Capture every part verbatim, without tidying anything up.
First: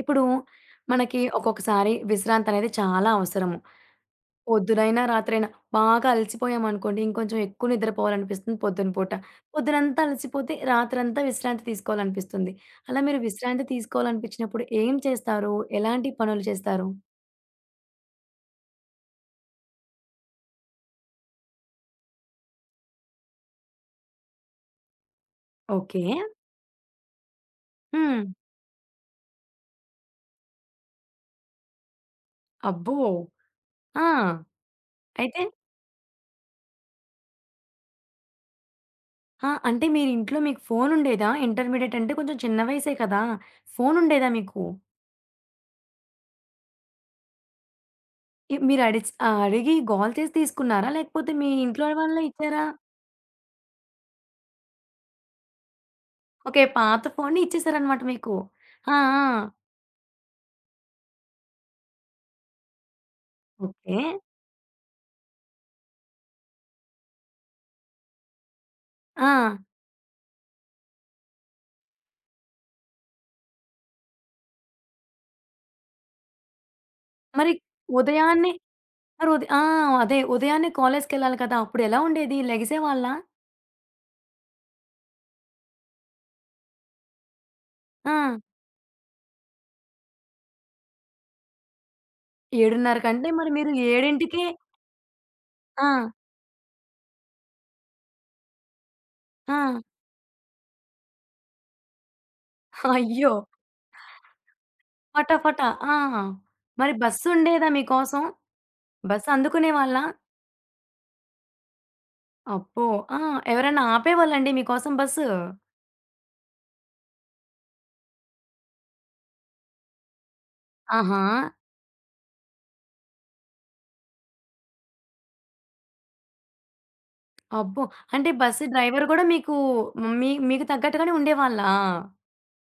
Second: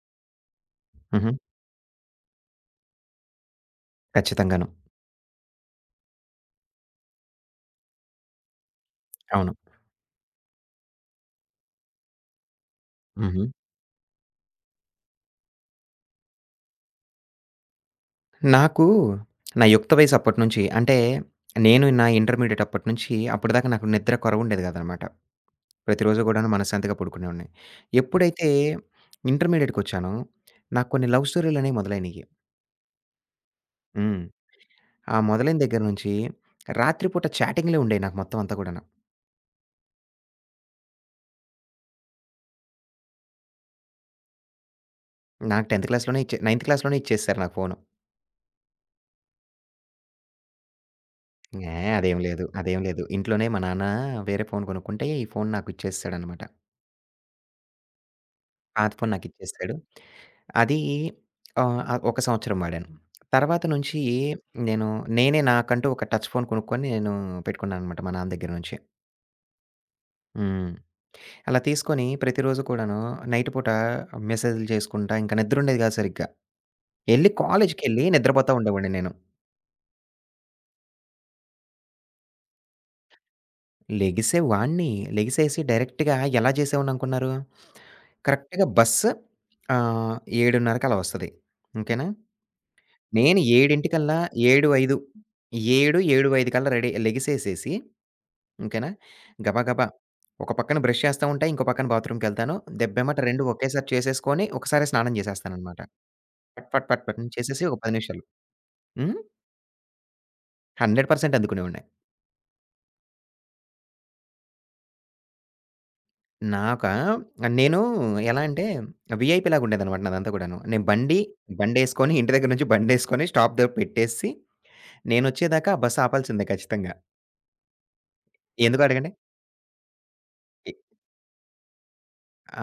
ఇప్పుడు మనకి హుహు. ఒక్కొక్కసారి విశ్రాంతి అనేది చాలా అవసరము. ఖచ్చితంగాను. పొద్దునైనా, రాత్రైనా బాగా అలసిపోయామనుకోండి, ఇంకొంచెం ఎక్కువ నిద్రపోవాలనిపిస్తుంది పొద్దున పూట. అవును. పొద్దునంతా అలసిపోతే రాత్రంతా విశ్రాంతి తీసుకోవాలనిపిస్తుంది. అలా మీరు హుహు. విశ్రాంతి తీసుకోవాలనిపించినప్పుడు ఏం చేస్తారు? ఎలాంటి పనులు చేస్తారు? నాకు నా యుక్త వయసు అప్పటినుంచి అంటే నేను నా ఇంటర్మీడియేట్ అప్పటినుంచి అప్పటిదాకా నాకు నిద్ర కొరవుండేది కాదనమాట. ఓకే. ప్రతిరోజు గూడాను మనశ్శాంతిగా పడుకునేవాడిని. హ్మ్. ఎప్పుడైతే ఇంటర్మీడియేట్‌కొచ్చానో నాకు కొన్ని లవ్ స్టోరీలనేవి మొదలైనయి. అబ్బో! హ్మ్. ఆ! ఆ అయితే మొదలైన దగ్గర నుంచి రాత్రిపూట చాటింగ్‌లే ఉండేయి నాకు మొత్తం అంతా గూడాను. ఆ! అంటే మీరింట్లో మీకు ఫోనుండేదా? ఇంటర్మీడియేట్ అంటే కొంచెం చిన్న వయసే కదా! ఫోనుండేదా మీకు? నాకు 10థ్ క్లాస్‌లోనే ఇచ్చే నైన్త్ క్లాస్‌లోనే ఇచ్చేసారు నాకు ఫోను. ఎ మీరడిచ్ ఆ! అడిగి గోల చేసి తీసుకున్నారా? లేకపోతే మీ ఏ ఇంట్లో అదేం వాళ్ళే లేదు. ఇచ్చారా? అదేం లేదు. ఇంట్లోనే మా నాన్న వేరే ఫోను కొనుక్కుంటే ఈ ఫోను నాకు ఇచ్చేసేసాడనమాట. ఓకే. పాత ఫోన్‌ని ఇచ్చేసారనమాట మీకు. పాత ఆ! ఫోను ఆ! నాకిచ్చేసాడు. అది ఆహ్, ఆహ్, ఒక సంవత్సరం వాడాను. తర్వాత ఓకే. నుంచి నేను నేనే నాకంటూ ఒక టచ్ ఫోన్ కొనుక్కొని నేను పెట్టుకున్నాననమాట మా నాన్న దగ్గర నుంచి. ఆ! హ్మ్. అలా తీసుకొని ప్రతిరోజు కూడాను నైట్ పూట మెసేజ్‌లు చేసుకుంటా ఇంకా నిద్రుండేది కాదు సరిగ్గా. ఎళ్లి మరి కాలేజ్‌కెళ్ళి ఉదయాన్నే నిద్రపోతా ఉండేవాడిని నేను. మరి ఉద ఆ! అదే ఉదయాన్నే కాలేజ్‌కెళ్ళాలి కదా! అప్పుడెలా ఉండేది? లెగిసేవాళ్ళా? లెగిసేవాడిని. లెగిసేసి డైరెక్ట్‌గా ఎలా చేసేవాడిని అనుకున్నారు? ఆ! కరెక్ట్‌గా బస్సు ఆహ్, 7:30కి అలా వస్తది. ఓకేనా? ఏడున్నర కంటే నేను మరి మీరు 7:00కల్లా ఏడుకే ఏడు ఐదు ఆ! ఏడు, ఏడు ఐదు కల్లా రెడీ లెగిసేసేసి ఓకేనా, ఆ! గబగబా ఒక పక్కన బ్రష్ చేస్తా ఉంటా. ఇంకో పక్కన బాత్రూమ్‌కెళ్తాను. దెబ్బెమ్మట అయ్యో! రెండు ఒకేసారి చేసేసుకొని ఒకసారే స్నానం ఫటాఫటా. చేసేస్తాననమాట. ఆ! పట్ పట్ మరి పట్ పట్ చేసేసి బస్సుండేదా ఒక పది నిమిషాలు. మీకోసం? హ్మ్. బస్ అందుకునేవాళ్ళా? వంద శాతం అందుకునేవాడిని. అబ్బో! ఆ! ఎవరైనా ఆపేవాళ్ళండి మీకోసం బస్సు? నాకా నేను ఎలా అంటే వీఐపీలాగా ఉండేదనమాట నాదంతా కూడాను. నేను బండి ఆహా! బండేసుకొని ఇంటి దగ్గర నుంచి బండేసుకొని స్టాప్ దగ్గర పెట్టేసి నేనొచ్చేదాకా ఆ బస్సు ఆపాల్సిందే ఖచ్చితంగా. అబ్బో! అంటే బస్సు ఎందుకో డ్రైవర్ అడగండి. గూడా మీకు మీ మీకు ఎ తగ్గట్టుగానే ఉండేవాళ్ళా?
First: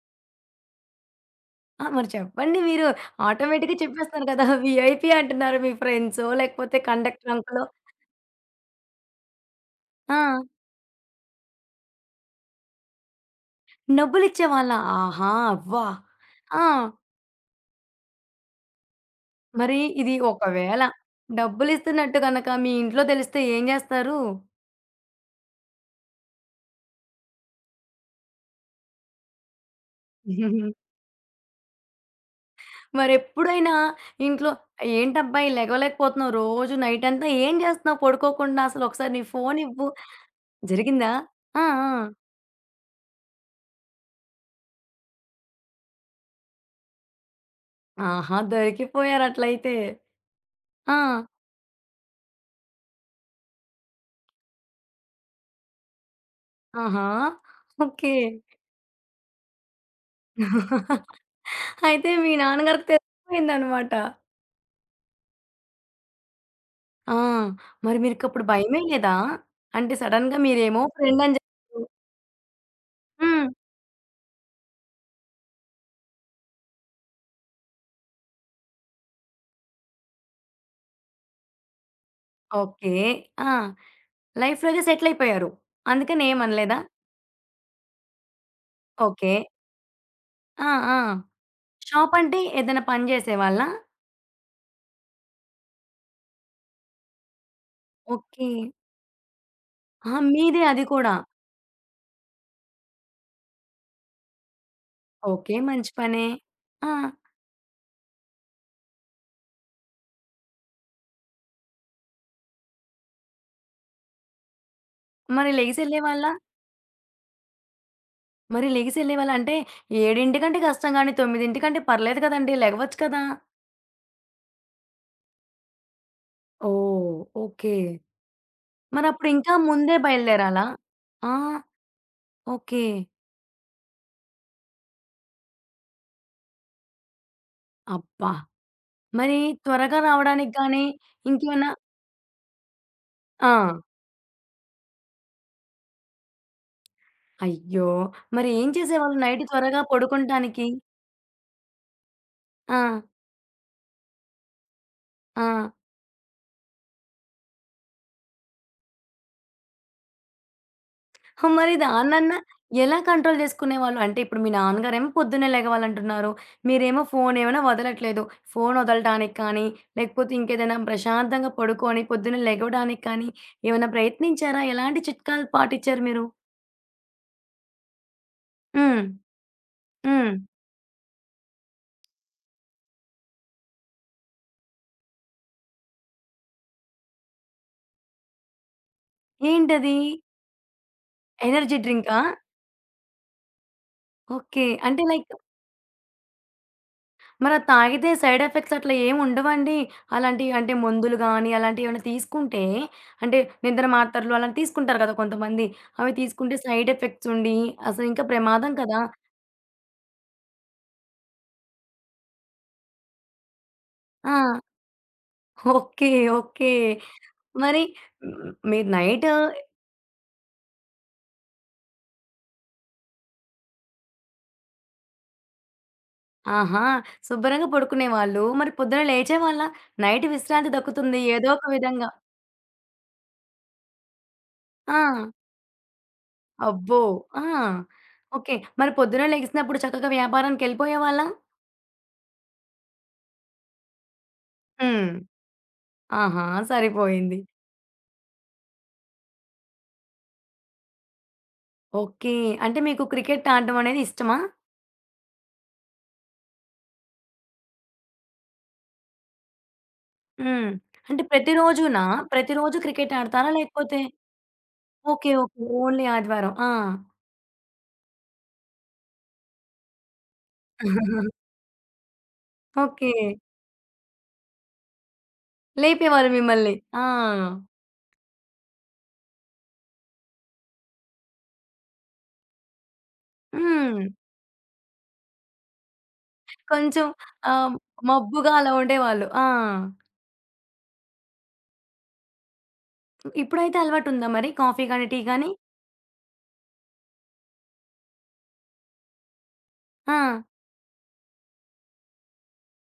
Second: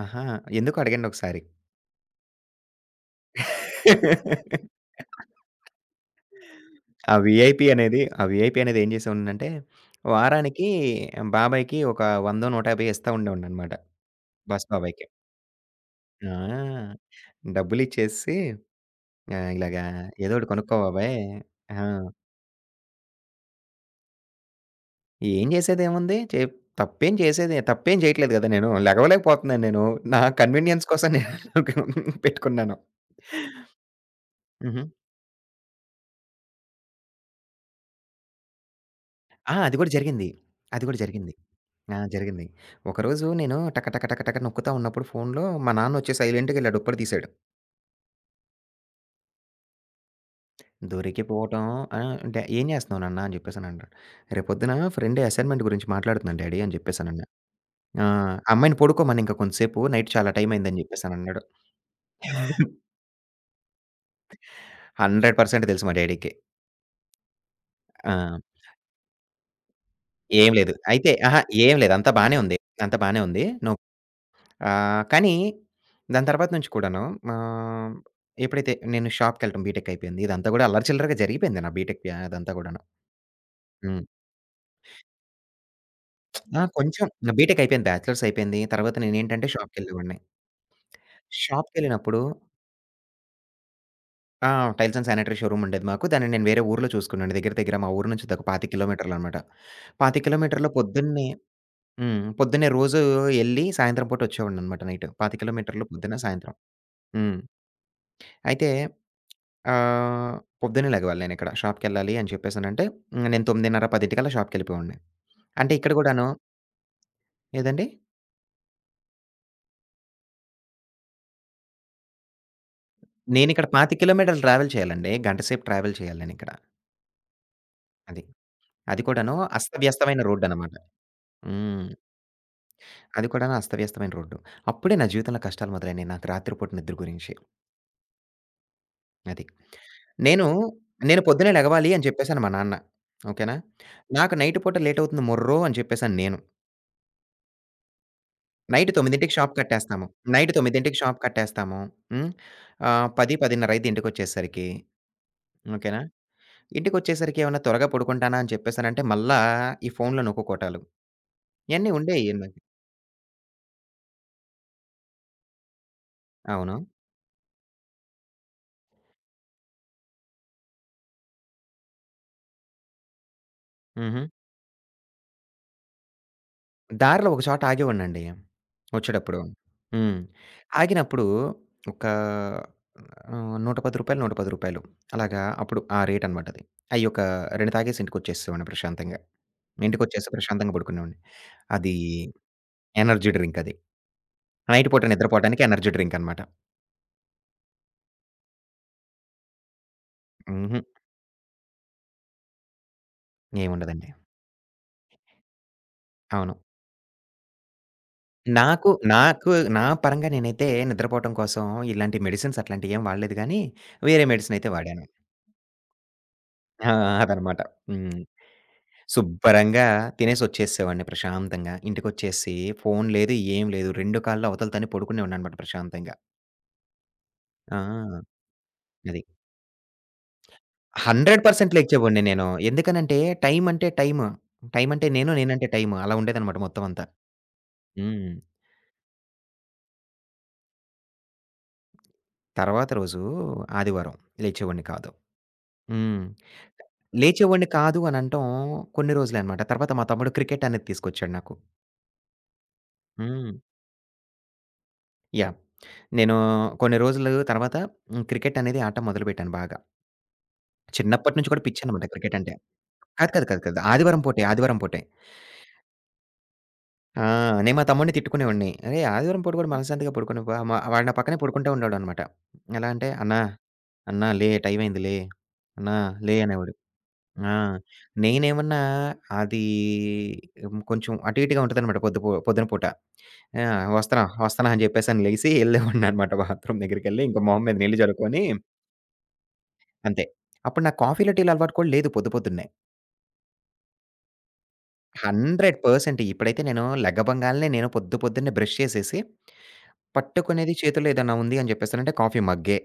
అహా! ఎందుకో అడగండి ఒకసారి. ఆ! మరి చెప్పండి మీరు. ఆటోమేటిక్‌గా చెప్పేస్తున్నారు కదా! వీఐపీ అంటున్నారు మీ ఫ్రెండ్సో, లేకపోతే ఆ కండక్టర్ అంకులో. వీఐపీ అనేది ఆ వీఐపీ అనేది ఏం చేసేవాడినంటే, ఆ! వారానికి బాబాయికి ఒక వంద, నూట యాభై ఇస్తా ఉండేవాడిననమాట. బస్ డబ్బులిచ్చేవాళ్ళా? బాబాయికి. ఆహా! అబ్బా! ఆ! ఆ! డబ్బులిచ్చేసేసి ఆహ్, మరి ఇలాగా ఇది "ఏదో ఒకటి కొనుక్కో ఒకవేళ బాబాయ్". ఆ! డబ్బులిస్తున్నట్టు గనక మీ ఇంట్లో తెలిస్తే ఏం జేస్తారు? ఏం చేసేదేముంది? చే తప్పేం చేసేది తప్పేం చేయట్లేదు గదా! నేను. లెగవలేకపోతున్నాను నేను. నా కన్వీనియన్స్ కోసం నేను పెట్టుకున్నాను. మరెప్పుడైనా ఇంట్లో హుహు. "ఏంటబ్బాయి లెగవలేకపోతున్నావు రోజు నైటంతా ఏం జేస్తున్నావు పడుకోకుండా? అసలు ఒకసారి నీ ఆ! అది ఫోనివ్వు" గూడా జరిగింది. అది గూడా జరిగిందా? జరిగింది. ఆ! ఆ! ఆ! జరిగింది. ఒకరోజు నేను టక టక టక టక నొక్కుతా ఉన్నప్పుడు ఫోన్‌లో మా నాన్నొచ్చి సైలెంట్‌గా ఇలా డొప్పలు తీసాడు. ఆహా! దొరికిపోయారట్లయితే. ఆ! దొరికిపోవటం ఆహ్, అంటే "ఏం జేస్తున్నావు నాన్న" అని జెప్పేసనంటాడు. "రేపొద్దున ఫ్రెండ్ అసైన్‌మెంట్ గురించి మాట్లాడుతున్నాను డ్యాడీ" అని ఆహా! జెప్పేసనన్నా. "ఆ! ఓకే. ఆ అమ్మాయిని పడుకోమను ఇంక కొంతసేపు నైట్ చాలా టైం అయిందని" జెప్పేసనన్నాడు. అయితే మీ నాన్నగారికి తెలిసిపోయిందనమాట. వంద శాతం తెలుసు మా డ్యాడీకి. ఆ! మరి ఆ! మీకప్పుడు భయమేయలేదా? అంటే సడెన్‌గా "ఏం లేదు." మీరేమో అయితే ఫ్రెండని అహా! "ఏం చెప్పారు. లేదు అంతా బానే ఉంది. అంతా బానే ఉంది. హ్మ్. నువ్వు ఆహ్, కానీ దాని తర్వాత నుంచి కూడాను ఆహ్, ఎప్పుడైతే నేను షాప్‌కెళ్ళటం బీటెక్ అయిపోయింది. ఇదంతా గూడా అల్లరి చిల్లరగా జరిగిపోయింది నా బీటెక్ య అదంతా గూడాను. ఓకే. ఆ! హ్మ్. లైఫ్‌లోనే సెటిలయిపోయారు. అందుకని ఆ! ఏమనలేదా? కొంచెం నా బీటెక్ అయిపోయింది. బ్యాచిలర్స్ అయిపోయింది. తర్వాత ఓకే. నేనేంటంటే షాప్‌కెళ్ళేవాడిని. ఆ! ఆ! షాప్‌కెళ్ళినప్పుడు షాపంటే ఏదైనా పని చేసేవాళ్ళా? ఆ! టైల్స్ అండ్ శానిటరీ షోరూమ్ ఉండేది మాకు. దాన్ని నేను వేరే ఊర్లో చూసుకున్నాను. దగ్గర దగ్గర మా ఊరు నుంచి ఒక ఓకే. ఇరవై ఐదు కిలోమీటర్లనమాట. ఆ! ఇరవై ఐదు మీదే కిలోమీటర్‌లో అది కూడా. పొద్దున్నే హ్మ్. పొద్దున్నే రోజు ఎళ్లి సాయంత్రం పూట వచ్చేవాడిననమాట నైట్. ఇరవై ఐదు ఓకే. కిలోమీటర్లు మంచి పొద్దున, పనే. సాయంత్రం. ఆ! హ్మ్. అయితే ఆహ్, పొద్దున్నే లెగవాలి నేనిక్కడ. షాప్‌కెళ్ళాలి అని చెప్పేసనంటే, హ్మ్, నేను తొమ్మిదిన్నర, పది కల్లా షాప్‌కెళ్ళిపోయేవాడిని. మరి అంటే ఇక్కడ గూడాను లెగిసెళ్ళేవాళ్ళా? ఏదండి? మరి లెగిసెళ్ళేవాళ్ళా? అంటే 7:00కి కష్టం గానీ, 9:00కి పర్లేదు కదండీ! లెగవచ్చు కదా! నేనిక్కడ ఇరవై ఐదు కిలోమీటర్లు ట్రావెల్ చేయాలండి. గంట సేపు ట్రావెల్ చేయాలి నేనిక్కడ. ఓహ్! ఓకే. అది. అది మరప్పుడు కూడాను ఇంకా ముందే అస్తవ్యస్తమైన బయలుదేరాలా? రోడ్డనమాట. ఆ! హ్మ్. ఓకే. అది కూడాను అస్తవ్యస్తమైన రోడ్డు. అప్పుడే నా జీవితంలో కష్టాలు మొదలైనయి నాకు రాత్రి పూట నిద్ర గురించి. అబ్బా! మరి అది. త్వరగా నేను, రావడానికి గానీ, నేను పొద్దున్నే ఇంకేమన్నా లెగవాలి అని చెప్పేసాను మా నాన్న. ఆ! ఓకేనా? నాకు నైట్ పూట లేటవుతుంది మొర్రో అని చెప్పేసని నేను. అయ్యో! మరి ఏం నైట్ చేసేవాళ్ళు తొమ్మిదికి నైట్ షాప్ త్వరగా కట్టేస్తాము. నైట్ పడుకుంటానికి? తొమ్మిదికి షాప్ కట్టేస్తాము. హ్మ్. ఆ! ఆహ్, పది, పదిన్నర అయితే ఇంటికొచ్చేసరికి. ఆ! ఓకేనా? ఇంటికొచ్చేసరికి ఏమన్నా త్వరగా పడుకుంటానా అని చెప్పేసనంటే మళ్ళా ఈ ఫోన్‌లో నొక్కుకోటాలు. మరి ఇయన్నీ ఉండేయి దాన్నన్నా నాకు. ఎలా కంట్రోల్ చేసుకునేవాళ్ళు? అంటే ఇప్పుడు మీ నాన్నగారేమో పొద్దున్నే లెగవాలంటున్నారు. అవును. మీరేమో ఫోన్ ఏమైనా వదలట్లేదు. ఫోన్ వదలటానికి కానీ, లేకపోతే ఇంకేదైనా ప్రశాంతంగా పడుకొని పొద్దున్నే లెగవడానికి కానీ, ఏమైనా హుహు. ప్రయత్నించారా? ఎలాంటి చిట్కాలు పాటిచ్చారు మీరు? దారిలో ఒక చోట ఆగేవాడినండి. హ్మ్. వచ్చేటప్పుడు. హ్మ్. హ్మ్. ఆగినప్పుడు ఒక ఆహ్, రూ. నూట పది, రూ. నూట పది అలాగా అప్పుడు ఆ రేట్ అనమాట అది. అయి ఒక రెండు తాగేసి ఇంటికొచ్చేసేవాడిని ప్రశాంతంగా. ఏంటది? ఇంటికొచ్చేసి ప్రశాంతంగా పడుకునేవాడిని. ఎనర్జీ అది డ్రింకా? ఎనర్జీ డ్రింక్ అది. ఓకే. నైట్ పూట అంటే లైక్ నిద్రపోవటానికి ఎనర్జీ డ్రింక్ అనమాట. మరది తాగితే సైడ్ ఎఫెక్ట్స్ అట్లా ఏమి ఉండవండి? అలాంటియి అంటే హుహు. మందులు గానీ, అలాంటియేమైనా తీసుకుంటే అంటే నిద్ర ఏముండదండి. మాత్రలు అలాంటివి తీసుకుంటారు కదా కొంతమంది. అవి అవును. తీసుకుంటే సైడ్ ఎఫెక్ట్స్ ఉండి అసలు ఇంకా ప్రమాదం నాకు కదా! నాకు నా పరంగా నేనైతే నిద్రపోవటం కోసం ఇలాంటి మెడిసిన్స్ అట్లాంటియేం వాడలేదు గానీ, వేరే మెడిసిన్ ఆ! అయితే వాడాను. ఓకే. ఓకే. ఆ! అదనమాట. మరి హ్మ్. హ్మ్, మీరు నైట్ శుభ్రంగా తినేసొచ్చేసేవాడిని ప్రశాంతంగా. ఇంటికొచ్చేసి ఫోను లేదు, ఏం లేదు. రెండు కాళ్ళు అవతల తన్ని పడుకునేవాడిననమాట ప్రశాంతంగా. ఆహా! శుభ్రంగా ఆ! పడుకునేవాళ్ళు. మరి పొద్దున అది. లేచేవాళ్ళా? నైట్ విశ్రాంతి దక్కుతుంది ఏదో ఒక వంద శాతం విధంగా. లెగిచేవాడిని నేను. ఎందుకనంటే, టైం అంటే టైము. టైం అంటే ఆ! నేను, నేనంటే టైము. అలా ఉండేదనమాట మొత్తం అబ్బో! అంతా. ఆ! హ్మ్. ఓకే. మరి పొద్దున లెగిసినప్పుడు చక్కగా వ్యాపారానికెళ్ళిపోయేవాళ్ళా? తర్వాత రోజు ఆదివారం లేచేవాడిని కాదు. హ్మ్. హ్మ్. ఆహా! సరిపోయింది. లేచేవాడిని కాదు అనంటాం కొన్ని రోజులనమాట. తర్వాత మా తమ్ముడు క్రికెట్ అనేది తీసుకొచ్చాడు నాకు. ఓకే. అంటే మీకు క్రికెట్ హ్మ్. ఆడడం అనేది ఇష్టమా? యాహ్! నేను కొన్ని రోజులు తర్వాత హ్మ్, క్రికెట్ అనేది ఆట మొదలుపెట్టాను బాగా. హ్మ్. అంటే చిన్నప్పటి నుంచి కూడా ప్రతిరోజునా? పిచ్చనమాట క్రికెట్ అంటే. ప్రతిరోజు క్రికెట్ కాదు, కాదు, ఆడతారా? కాదు, కాదు. లేకపోతే ఆదివారం పూటే, ఆదివారం పూటే. ఓకే. ఓకే. ఓన్లీ ఆదివారం. ఆ! ఆ! నేను మా తమ్ముడిని తిట్టుకునేవాడిని. "అరేయ్! ఆదివారం పూట కూడా మనశ్శాంతిగా పడుకోనివ్వా" మా వాడు నా పక్కనే పడుకుంటా ఉండేవాడనమాట. ఎలా అంటే, ఓకే. "అన్నా, అన్నా లే టైం అయింది లే. అన్నా లేపేవారు లే" మిమ్మల్ని. అనేవాడు. ఆ! ఆ! నేనేమన్నా అది హ్మ్, కొంచెం అటు ఇటుగా ఉంటదనమాట పొద్దు పొ పొద్దున పూట. ఆ! హ్మ్. వస్తన్నా, వస్తన్నా అని చెప్పేసని లేసి ఎళ్ళేవాడిననమాట బాత్రూమ్ కొంచెం దగ్గరికెళ్ళి ఇంక మొహం ఆహ్, మీద నీళ్ళు జల్లుకొని మబ్బుగా అలా ఉండేవాళ్ళు. ఆ! అంతే. అప్పుడు నాకు కాఫీలు, టీలు అలవాటు కూడా లేదు పొద్దు పొద్దున్నే. ఇప్పుడైతే అలవాటుందా మరి కాఫీ గాని, టీ గాని? వంద శాతం ఇప్పుడైతే నేను లెగ్గబంగాల్నే నేను పొద్దు పొద్దున్నే బ్రష్ చేసేసి ఆ! పట్టుకునేది చేతుల్లో ఏదన్నా ఉంది అని చెప్పేసనంటే కాఫీ మగ్గే.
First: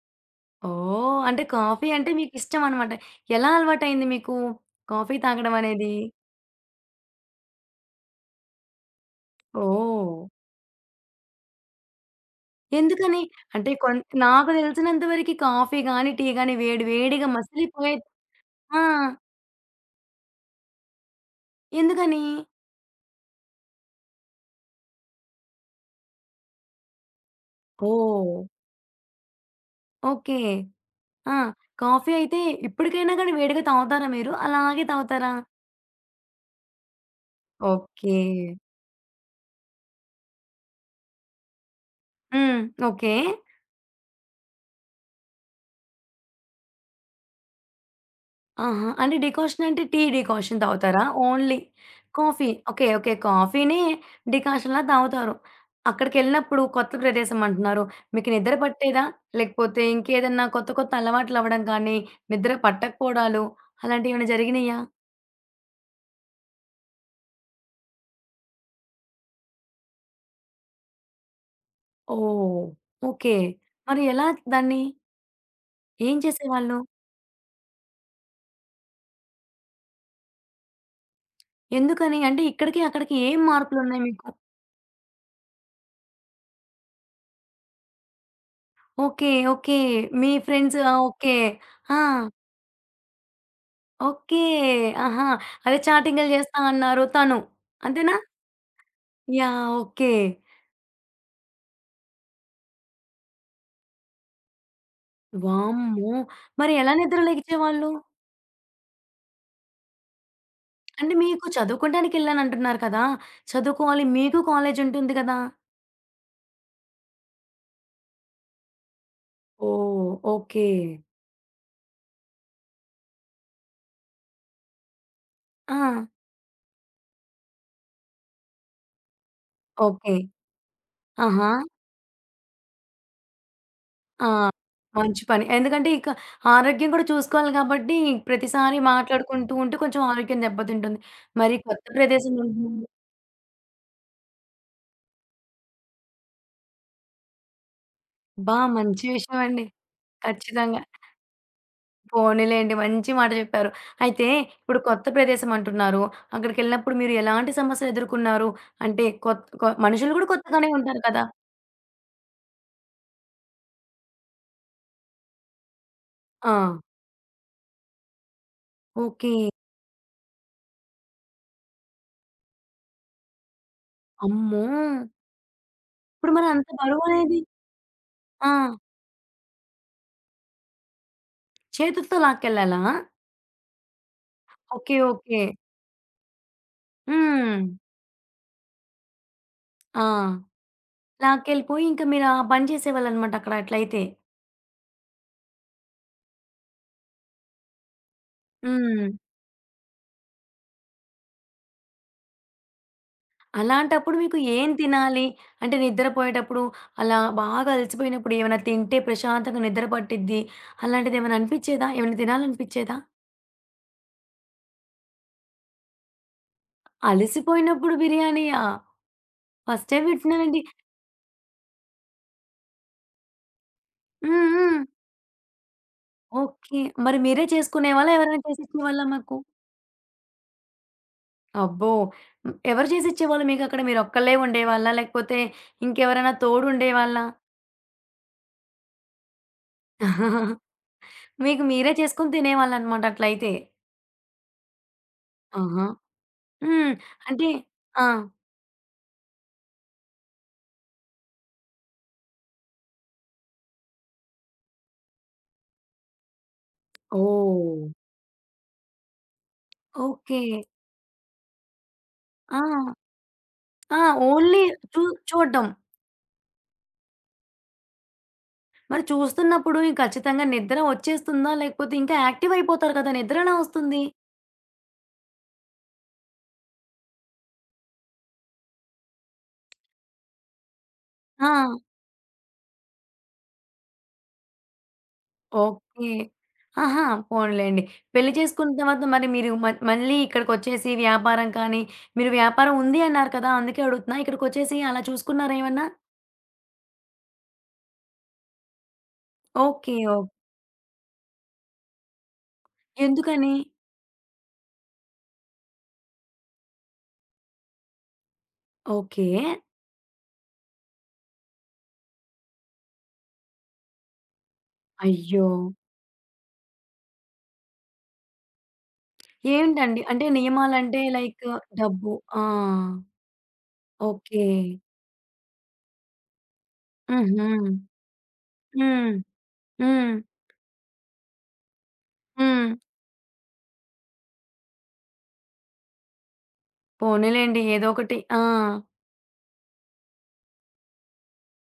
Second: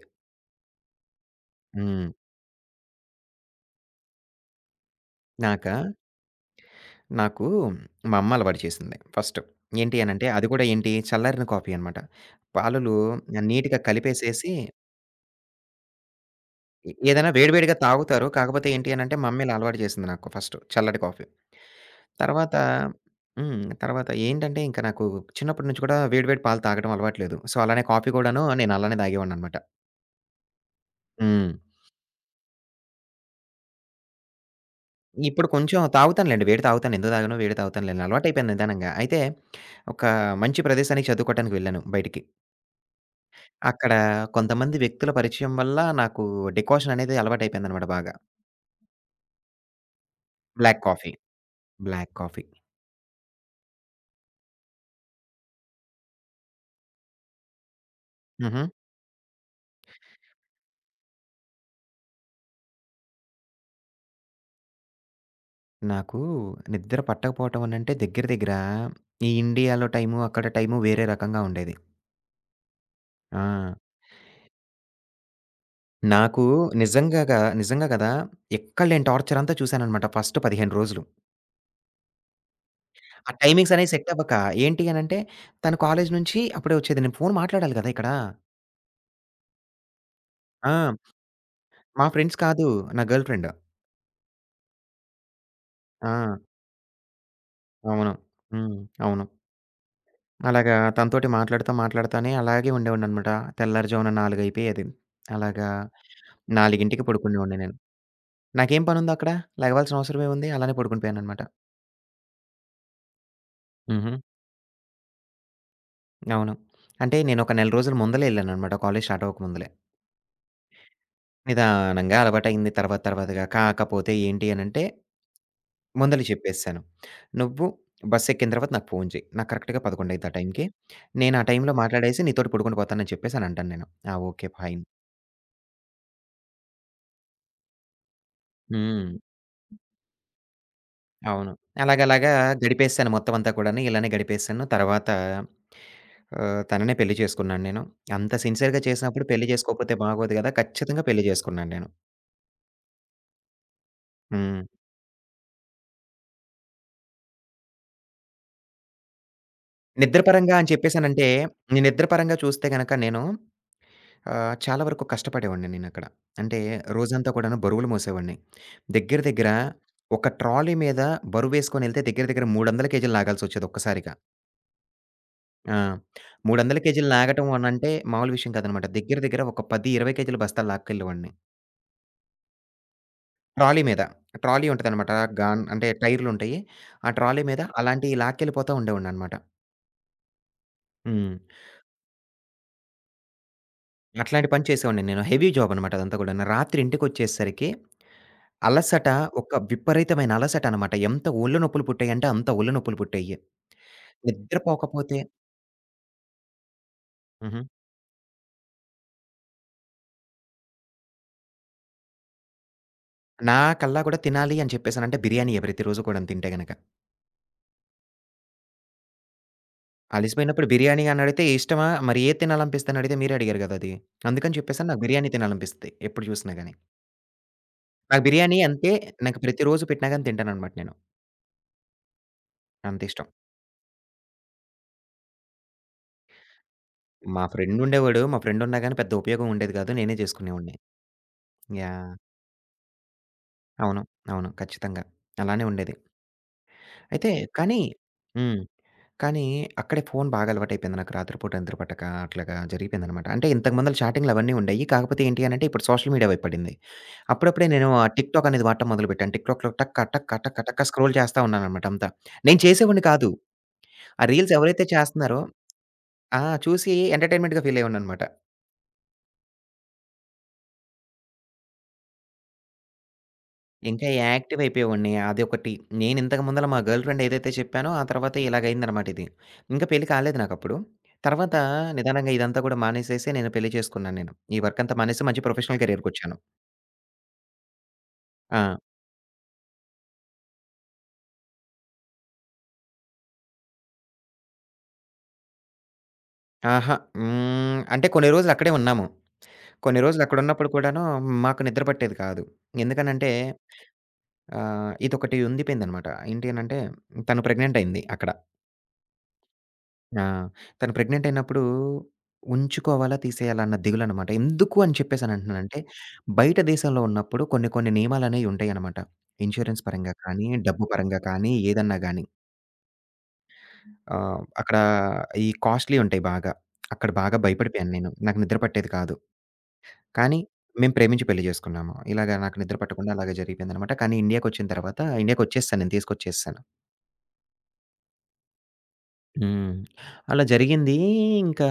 ఓహ్! అంటే కాఫీ హ్మ్. అంటే మీకిష్టమనమాట. ఎలా అలవాటయింది మీకు కాఫీ తాగడం నాకా అనేది? నాకు మా అమ్మ అలవాటు చేసింది ఫస్ట్. ఏంటి ఓహ్! అనంటే, అది కూడా ఏంటి చల్లారిన కాఫీ అనమాట. పాలలో ఎందుకని? అంటే నీట్‌గా కొన్ నాకు కలిపేసేసి తెలిసినంత వరకి కాఫీ గాని, టీ గాని వేడి ఎ వేడిగా ఏదైనా వేడి వేడిగా మసిలిపోయే తాగుతారు. కాకపోతే ఆ! ఏంటి అనంటే, మా అమ్మ ఇలా అలవాటు చేసింది నాకు ఫస్ట్ చల్లటి కాఫీ. ఎందుకని? తర్వాత హ్మ్. తర్వాత ఏంటంటే, ఇంక నాకు చిన్నప్పటి నుంచి కూడా వేడి వేడి పాలు తాగడం అలవాటు లేదు. సో, అలానే కాఫీ ఓహ్! కూడాను నేను అలానే తాగేవాడిననమాట. ఓకే. ఆ! హ్మ్. కాఫీ అయితే ఇప్పటికైనా గాని వేడిగా తాగుతారా మీరు? అలాగే తాగుతారా? ఇప్పుడు కొంచెం తాగుతానులెండి. వేడి తాగుతాను. ఎందుకు తాగను? వేడి తాగుతానులెండి. ఓకే. అలవాటయిపోయింది నిదానంగా. అయితే, ఒక మంచి ప్రదేశానికి చదువుకోవటానికి వెళ్ళాను బయటికి. హ్మ్. ఓకే. అక్కడ కొంతమంది వ్యక్తుల పరిచయం వల్ల నాకు డికాషన్ అనేది అలవాటయిపోయిందనమాట బాగా. ఆహా! అంటే డికాషన్ అంటే టీ డికాషన్ బ్లాక్ తాగుతారా? Coffee. Only black coffee. Coffee. Okay. Okay. కాఫీని డికాషన్‌లా తాగుతారు. అక్కడికెళ్ళినప్పుడు కొత్త ప్రదేశం అంటున్నారు. మీకు నిద్ర హుహు. పట్టేదా? లేకపోతే ఇంకేదన్నా కొత్త కొత్త అలవాట్లవ్వడం కానీ, నిద్ర పట్టకపోవడాలు అలాంటియేమైనా జరిగినియా? నాకు నిద్ర పట్టకపోవటం అనంటే దగ్గర దగ్గర ఈ ఇండియాలో టైము, అక్కడ టైము వేరే రకంగా ఉండేది. ఓహ్! ఓకే. ఆ! మరి ఎలా దాన్ని ఏం నాకు చేసేవాళ్ళు? నిజంగాగా నిజంగా గదా! ఎక్కడ లేని టార్చర్ అంతా చూసాననమాట ఫస్ట్ పదిహేను రోజులు. ఎందుకని? అంటే ఇక్కడికి, అక్కడికి ఆ ఏం టైమింగ్స్ అనేవి మార్పులున్నాయి సెట్ మీకు? అవ్వక ఏంటి అనంటే తను కాలేజీ నుంచి అప్పుడే వచ్చేది. నేను ఫోను మాట్లాడాలి గదా! ఇక్కడ. ఓకే. ఓకే. మీ ఫ్రెండ్స్ ఆ! ఆ! ఓకే. ఆ! మా ఫ్రెండ్స్ కాదు. నా గర్ల్ ఫ్రెండ్. ఓకే. ఆహా! అదే చాటింగులు ఆ! జేస్తా అన్నారు తను. అవును. అంతేనా? హ్మ్. అవును. యాహ్! ఓకే. అలాగా తనతోటి మాట్లాడుతా, మాట్లాడుతానే అలాగే ఉండేవాడిననమాట. తెల్లారిజామున నాలుగు అయిపోయేది. అలాగా వామ్మో! మరి ఎలా నాలుగుకి నిద్ర పడుకునేవాడిని నేను. లెగిచేవాళ్ళు? నాకేం పనుందక్కడ? లెగవాల్సిన అవసరమేముంది? అలానే పడుకొని అంటే పోయాననమాట. మీకు చదువుకోవడానికెళ్ళానంటున్నారు కదా! చదువుకోవాలి. హుహు. మీకు కాలేజ్ ఉంటుంది కదా! అవును. అంటే నేనొక నెల రోజుల ముందలే ఎళ్ళాననమాట. కాలేజ్ స్టార్ట్ అవ్వక ముందలే. ఓహ్! ఓకే. నిదానంగా అలవాటయింది తర్వాత తర్వాతగా. కాకపోతే ఏంటి అనంటే ఆ! ముందలే చెప్పేసాను. "నువ్వు బస్సెక్కిన తర్వాత నాకు ఫోను చెయి. నాకు కరెక్ట్‌గా పదకొండు ఓకే. అయిద్ది ఆ టైంకి. నేను ఆ ఆహా! టైంలో మాట్లాడేసి నీతోటి పడుకొని పోతాను" అని చెప్పేసి అనంటాను నేను. ఆ! ఆ! ఓకే. ఫైన్. మంచి పని. ఎందుకంటే ఇక ఆరోగ్యం కూడా చూసుకోవాలి కాబట్టి ప్రతిసారి హ్మ్. మాట్లాడుకుంటూ ఉంటే కొంచెం ఆరోగ్యం దెబ్బతింటుంది. అవును. మరి కొత్త అలాగలాగా ప్రదేశం అంటున్నారు. గడిపేసాను మొత్తం అంతా కూడాను. ఇలానే గడిపేసాను. తర్వాత ఆహ్, తననే పెళ్లి చేసుకున్నాను నేను. అంత అబ్బా! సిన్సియర్‌గా మంచి చేసినప్పుడు విషయం పెళ్లి అండి. చేసుకోకపోతే బాగోదు గదా! ఖచ్చితంగా. ఖచ్చితంగా పెళ్లి చేసుకున్నాను నేను. పోనీలెండి. మంచి మాట చెప్పారు. అయితే హ్మ్. ఇప్పుడు కొత్త ప్రదేశం అంటున్నారు. అక్కడికెళ్ళినప్పుడు మీరు ఎలాంటి సమస్యలు ఎదుర్కొన్నారు? అంటే కొత్ కొ మనుషులు నిద్ర కూడా పరంగా కొత్తగానే అని ఉంటారు కదా! చెప్పేసనంటే, నేను నిద్ర పరంగా చూస్తే గనక నేను ఆహ్, చాలా వరకు కష్టపడేవాడిని నేనక్కడ. ఆ! అంటే రోజంతా కూడాను బరువులు మోసేవాడిని. దగ్గర ఓకే. దగ్గర ఒక ట్రాలీ మీద బరువేసుకొనెళ్తే దగ్గర దగ్గర మూడు వందల కేజీలు లాగాల్సొచ్చేది ఒక్కసారిగా. అమ్మో! ఆ! ఇప్పుడు మరి అంత మూడు వందల కేజీలు బరువనేది లాగటం అనంటే మామూలు విషయం ఆ! కాదనమాట. దగ్గర దగ్గర ఒక పది, ఇరవై కేజీల బస్తాలు లాక్కెళ్ళేవాడిని. చేతులతో లాక్కెళ్ళాలా? ట్రాలీ మీద. Trolley okay. ఉంటదనమాట. ఓకే. గాన్ అంటే టైర్‌లుంటయి. ఆ ట్రాలీ హ్మ్. మీద అలాంటియి లాక్కెళ్ళిపోతా ఉండేవాడిననమాట. ఆ! హ్మ్. లాక్కెళ్ళిపోయి ఇంక మీరు ఆ పని చేసేవాళ్ళనమాట అక్కడ అట్లయితే. అట్లాంటి పని చేసేవాడిని నేను. హెవీ జాబ్ అనమాట అదంతా గూడాను. రాత్రి ఇంటికొచ్చేసరికి హ్మ్. అలసట ఒక విపరీతమైన అలసటనమాట. ఎంత ఒళ్ళు నొప్పులు పుట్టాయంటే అంత ఒళ్ళు నొప్పులు పుట్టాయి. అలాంటప్పుడు మీకు నిద్ర ఏం పోకపోతే తినాలి? అంటే నిద్రపోయేటప్పుడు అలా హుహు. బాగా అలసిపోయినప్పుడు ఏమైనా తింటే ప్రశాంతంగా నిద్ర పట్టిద్ది. అలాంటిదేమైనా అనిపిచ్చేదా? ఏమైనా తినాలనిపిచ్చేదా? నా కల్లా గూడా తినాలి అని చెప్పేసనంటే బిర్యానీయే ప్రతిరోజు కూడాను తింటే గనక. అలసిపోయినప్పుడు బిర్యానీయా? ఫస్ట్ టైమ్ వింటున్నానండి. అలిసిపోయినప్పుడు బిర్యానీ అని అడిగితే ఇష్టమా? మరి ఏది తినాలనిపిస్తదని అడిగితే మీరే అడిగారు గదా అది. హ్మ్. అందుకని హ్మ్. చెప్పేసని నాకు బిర్యానీ తినాలనిపిస్తది. ఎప్పుడు చూసినా గాని. ఓకే. మరి మీరే చేసుకునేవాళ్ళా? నాకు ఎవరైనా బిర్యానీ అంటే చేసిచ్చేవాళ్ళా మీకు? నాకు ప్రతిరోజు పెట్టినా గాని తింటాననమాట నేను. అబ్బో! హ్మ్. ఎవరు అంత ఇష్టం. చేసిచ్చేవాళ్ళు మీకక్కడ? మీరొక్కళ్ళే ఉండేవాళ్ళా? లేకపోతే ఇంకెవరైనా తోడుండేవాళ్ళా? మా ఫ్రెండ్ ఉండేవాడు. మా ఫ్రెండ్ ఉన్నా గాని పెద్ద ఉపయోగం ఉండేది గాదు. నేనే చేసుకునేవాడిని. మీకు మీరే యాహ్! చేసుకొని తినేవాళ్ళనమాట అట్లయితే. అవును. అవును. ఖచ్చితంగా. అలానే ఆహా! ఉండేది. హ్మ్. అయితే అంటే కానీ ఆ! హ్మ్. కానీ అక్కడే ఫోను బాగా అలవాటయిపోయింది నాకు. రాత్రి పూట నిద్ర పట్టక అట్లాగా జరిగిపోయిందనమాట. అంటే ఇంతకు ముందల చాటింగ్‌లు అవన్నీ ఉండేయి. కాకపోతే ఏంటి అనంటే ఇప్పుడు సోషల్ మీడియా వైపు పడింది. అప్పుడప్పుడే ఓహ్! నేను ఆ టిక్‌టాక్ అనేది వాడటం మొదలుపెట్టాను. టిక్‌టాక్‌లో టక్క, టక్క, ఓకే. టక్క, టక్క స్క్రోల్ చేస్తా ఉన్నాననమాట అంతా. ఆ! నేను చేసేవాడిని కాదు. ఆ! ఆ రీల్స్ ఓన్లీ ఎవరైతే చూ చేస్తున్నారో చూడ్డం. ఆ! చూసి ఎంటర్‌టైన్‌మెంట్‌గా ఫీల్ అయ్యేవాడిననమాట. మరి చూస్తున్నప్పుడు ఇంక ఖచ్చితంగా నిద్ర వచ్చేస్తుందా? లేకపోతే ఇంకా యాక్టివ్ అయిపోతారు కదా! నిద్ర ఎలా వస్తుంది? ఇంకా యాక్టివ్ అయిపోయేవాడిని. అదొకటి. నేను ఇంతకు ముందల మా గర్ల్ ఫ్రెండ్ ఏదైతే చెప్పానో, ఆ తర్వాత ఇలాగయిందనమాట ఇది. ఇంకా పెళ్లి కాలేదు నాకప్పుడు. ఆ! తర్వాత నిదానంగా ఇదంతా కూడా మానేసేసి నేను పెళ్లి చేసుకున్నాను నేను. ఈ వర్కంతా మానేసి మంచి ప్రొఫెషనల్ ఓకే. కెరియర్‌కొచ్చాను. ఆహా! పోనీలెండి. పెళ్లి ఆ! చేసుకున్న తర్వాత మరి మీరు మ మళ్ళీ ఇక్కడికొచ్చేసి వ్యాపారం కానీ, మీరు వ్యాపారం ఉంది అన్నారు కదా! అందుకే అడుగుతున్నా. ఇక్కడికొచ్చేసి అలా చూసుకున్నారా ఏమన్నా? అహా! హ్మ్. అంటే కొన్ని రోజులు అక్కడే ఉన్నాము. ఓకే. కొన్ని రోజులు ఓకే. అక్కడున్నప్పుడు కూడాను మాకు నిద్ర పట్టేది కాదు. ఎందుకనంటే ఎందుకని? ఆహ్, ఇదొకటి ఉండిపోయిందనమాట. ఏంటి అనంటే తను ప్రెగ్నెంట్ అయింది అక్కడ. ఓకే. ఆ! తను ప్రెగ్నెంట్ అయినప్పుడు ఉంచుకోవాలా? తీసేయాలా? అన్న దిగులనమాట. ఎందుకు అని అయ్యో! చెప్పేసనంటున్నానంటే, బయట దేశాల్లో ఉన్నప్పుడు కొన్ని కొన్ని నియమాలనేయి ఉంటాయనమాట. ఇన్స్యూరెన్స్ ఏంటండి? పరంగా అంటే కానీ, డబ్బు నియమాలంటే పరంగా లైక్ కానీ, ఏదన్నా డబ్బు. గానీ. ఆ! ఓకే. ఆహ్, అక్కడ ఈ కాస్ట్‌లీ ఉంటాయి బాగా. అక్కడ బాగా హుహు. భయపడిపోయాను నేను. నాకు నిద్ర పట్టేది హ్మ్. కాదు. హ్మ్. కానీ మేము ప్రేమించి పెళ్లి చేసుకున్నాము. ఇలాగ నాకు హ్మ్. నిద్ర పట్టకుండా అలాగే జరిగిపోయిందనమాట. కానీ ఇండియాకొచ్చిన తర్వాత ఇండియాకొచ్చేసాను నేను తీసుకొచ్చేసాను. పోనీలెండి ఏదో ఒకటి. ఆ! హ్మ్. అలా జరిగింది. ఇంకా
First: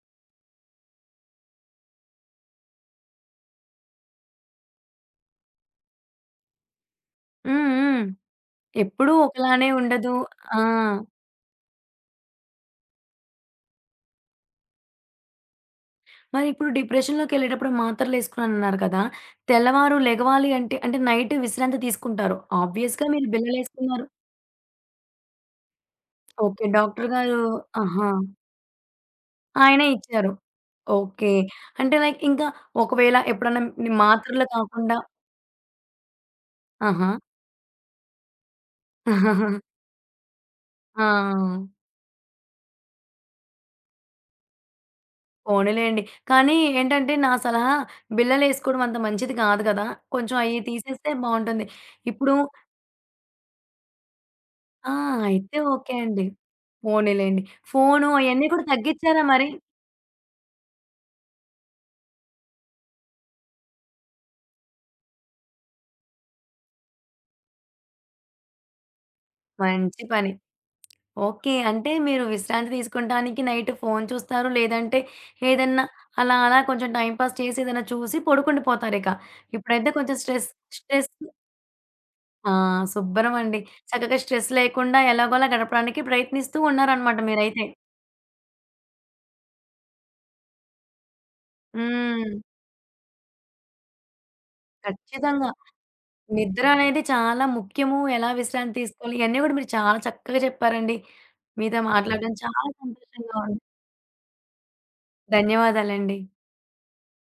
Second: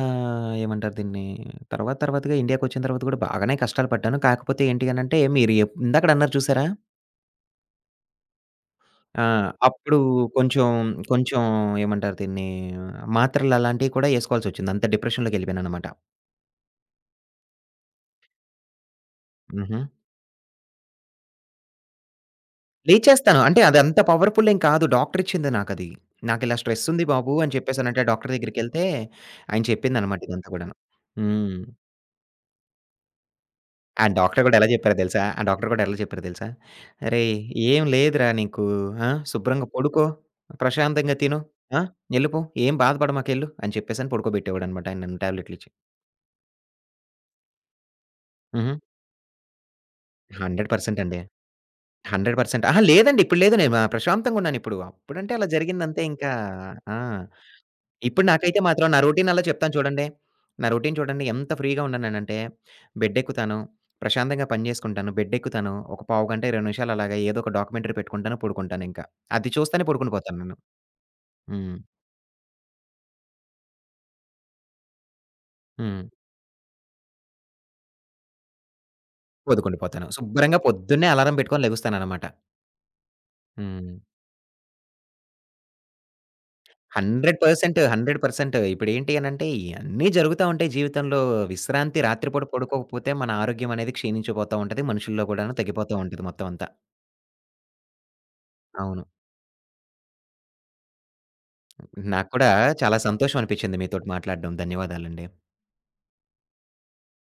ఏమంటారు దీన్ని? తర్వాత తర్వాతగా ఇండియాకొచ్చిన తర్వాత కూడా బాగానే కష్టాలు పడ్డాను. కాకపోతే ఏంటి అనంటే మీరు ఎప్ ఇందాకడ అన్నారు చూసారా? హ్మ్. హ్మ్. ఎప్పుడూ ఆ! ఒకలానే అప్పుడు ఉండదు. ఆ! కొంచెం, కొంచెం ఏమంటారు దీన్ని? మాత్రలు అలాంటివి కూడా ఏసుకోవాల్సొచ్చింది. అంత డిప్రెషన్‌లోకెళ్ళిపోయాననమాట. మరిప్పుడు డిప్రెషన్‌లోకెళ్ళేటప్పుడు మాత్రలేసుకున్నానన్నారు కదా! హుహు. తెల్లవారు లెగవాలి అంటే, అంటే నైట్ విశ్రాంతి తీసుకుంటారు. ఆబ్వియస్‌గా మీరు లేచేస్తాను. అంటే అది అంత బిల్లలేసుకున్నారు. పవర్‌ఫుల్ ఏం కాదు. డాక్టర్ ఇచ్చింది నాకది. నాకిలా ఓకే. స్ట్రెస్ ఉంది డాక్టర్ బాబు గారు అని చెప్పేసనంటే ఆహా! డాక్టర్ దగ్గరికెళ్తే ఆయన ఆయనే చెప్పిందనమాట ఇచ్చారు. ఇదంతా కూడాను. ఓకే. హ్మ్. అంటే లైక్ ఇంకా ఒకవేళ ఎప్పుడన్నా ని ఆ డాక్టర్ మాత్రలు గూడా ఎలా జెప్పారో కాకుండా దెలుసా? ఆ డాక్టర్ గూడా ఎలా జెప్పారో దెలుసా? ఆహా! "అరేయ్! ఏం లేదురా నీకు. ఆ! శుభ్రంగా పడుకో, ఆ! ప్రశాంతంగా తిను. ఆ! ఎళ్ళిపో. ఏం బాధపడమాకెళ్ళు" అని చెప్పేసని పడుకోబెట్టేవాడనమాట ఆయన నన్ను టాబ్లెట్లిచ్చి. పోనీలెండి. కానీ ఏంటంటే, నా సలహా హుహు. బిళ్ళలేసుకోవడం అంత మంచిది కాదు కదా! కొంచెం అయి వంద శాతం తీసేస్తే అండి. బావుంటుంది. ఇప్పుడు వంద శాతం అహా! లేదండి ఇప్పుడు లేదు. నేను ప్రశాంతంగున్నానిప్పుడు. ఆ! అప్పుడంటే అలా అయితే ఓకే జరిగిందంతే అండి. ఇంకా. ఆ! పోనీలెండి. ఫోను ఇప్పుడు అయన్నీ నాకైతే కూడా మాత్రం నా తగ్గిచ్చారా రొటీన్ అలా మరి? చెప్తాను చూడండి. నా రొటీన్ చూడండి ఎంత ఫ్రీగా ఉన్నానంటే బెడ్డెక్కుతాను, ప్రశాంతంగా పని జేసుకుంటాను, బెడ్డెక్కుతాను, ఒక పావుగంట, ఇరవై నిమిషాలు అలాగా ఏదో ఒక డాక్యుమెంటరీ పెట్టుకుంటాను, పడుకుంటానింకా. అది చూస్తానే మంచి పడుకొని పని. పోతాను నేను. ఓకే. హ్మ్. అంటే మీరు విశ్రాంతి తీసుకుంటానికి నైట్ ఫోను చూస్తారు. లేదంటే ఏదన్నా హ్మ్. అలా అలా కొంచెం టైమ్ పాస్ చేసి ఏదైనా చూసి పడుకుండిపోతారిక. ఇప్పుడైతే పొదుకుండిపోతాను. కొంచెం స్ట్రెస్ శుభ్రంగా పొద్దున్నే స్ట్రెస్ అలారం పెట్టుకొని లెగుస్తాననమాట. ఆ! శుభ్రం అండి. హ్మ్. చక్కగా స్ట్రెస్ లేకుండా ఎలాగోలా గడపడానికి ప్రయత్నిస్తూ ఉన్నారనమాట మీరైతే. వంద శాతం వంద శాతం ఇప్పుడేంటి అనంటే ఇయన్నీ జరుగుతా ఉంటాయి జీవితంలో. విశ్రాంతి హ్మ్. రాత్రి పూట పడుకోకపోతే మన ఆరోగ్యం అనేది క్షీణించిపోతా ఉంటది. మనుషుల్లో ఖచ్చితంగా. కూడాను తగ్గిపోతా ఉంటది మొత్తం నిద్ర అంతా. అనేది చాలా ముఖ్యము. ఎలా విశ్రాంతి అవును. తీసుకోవాలి, ఇయన్నీ గూడా మీరు చాలా చక్కగా చెప్పారండి. మీతో నాకు మాట్లాడడం కూడా చాలా చాలా సంతోషంగా సంతోషం ఉంది. అనిపించింది మీతోటి మాట్లాడడం. ధన్యవాదాలండి. ధన్యవాదాలండి.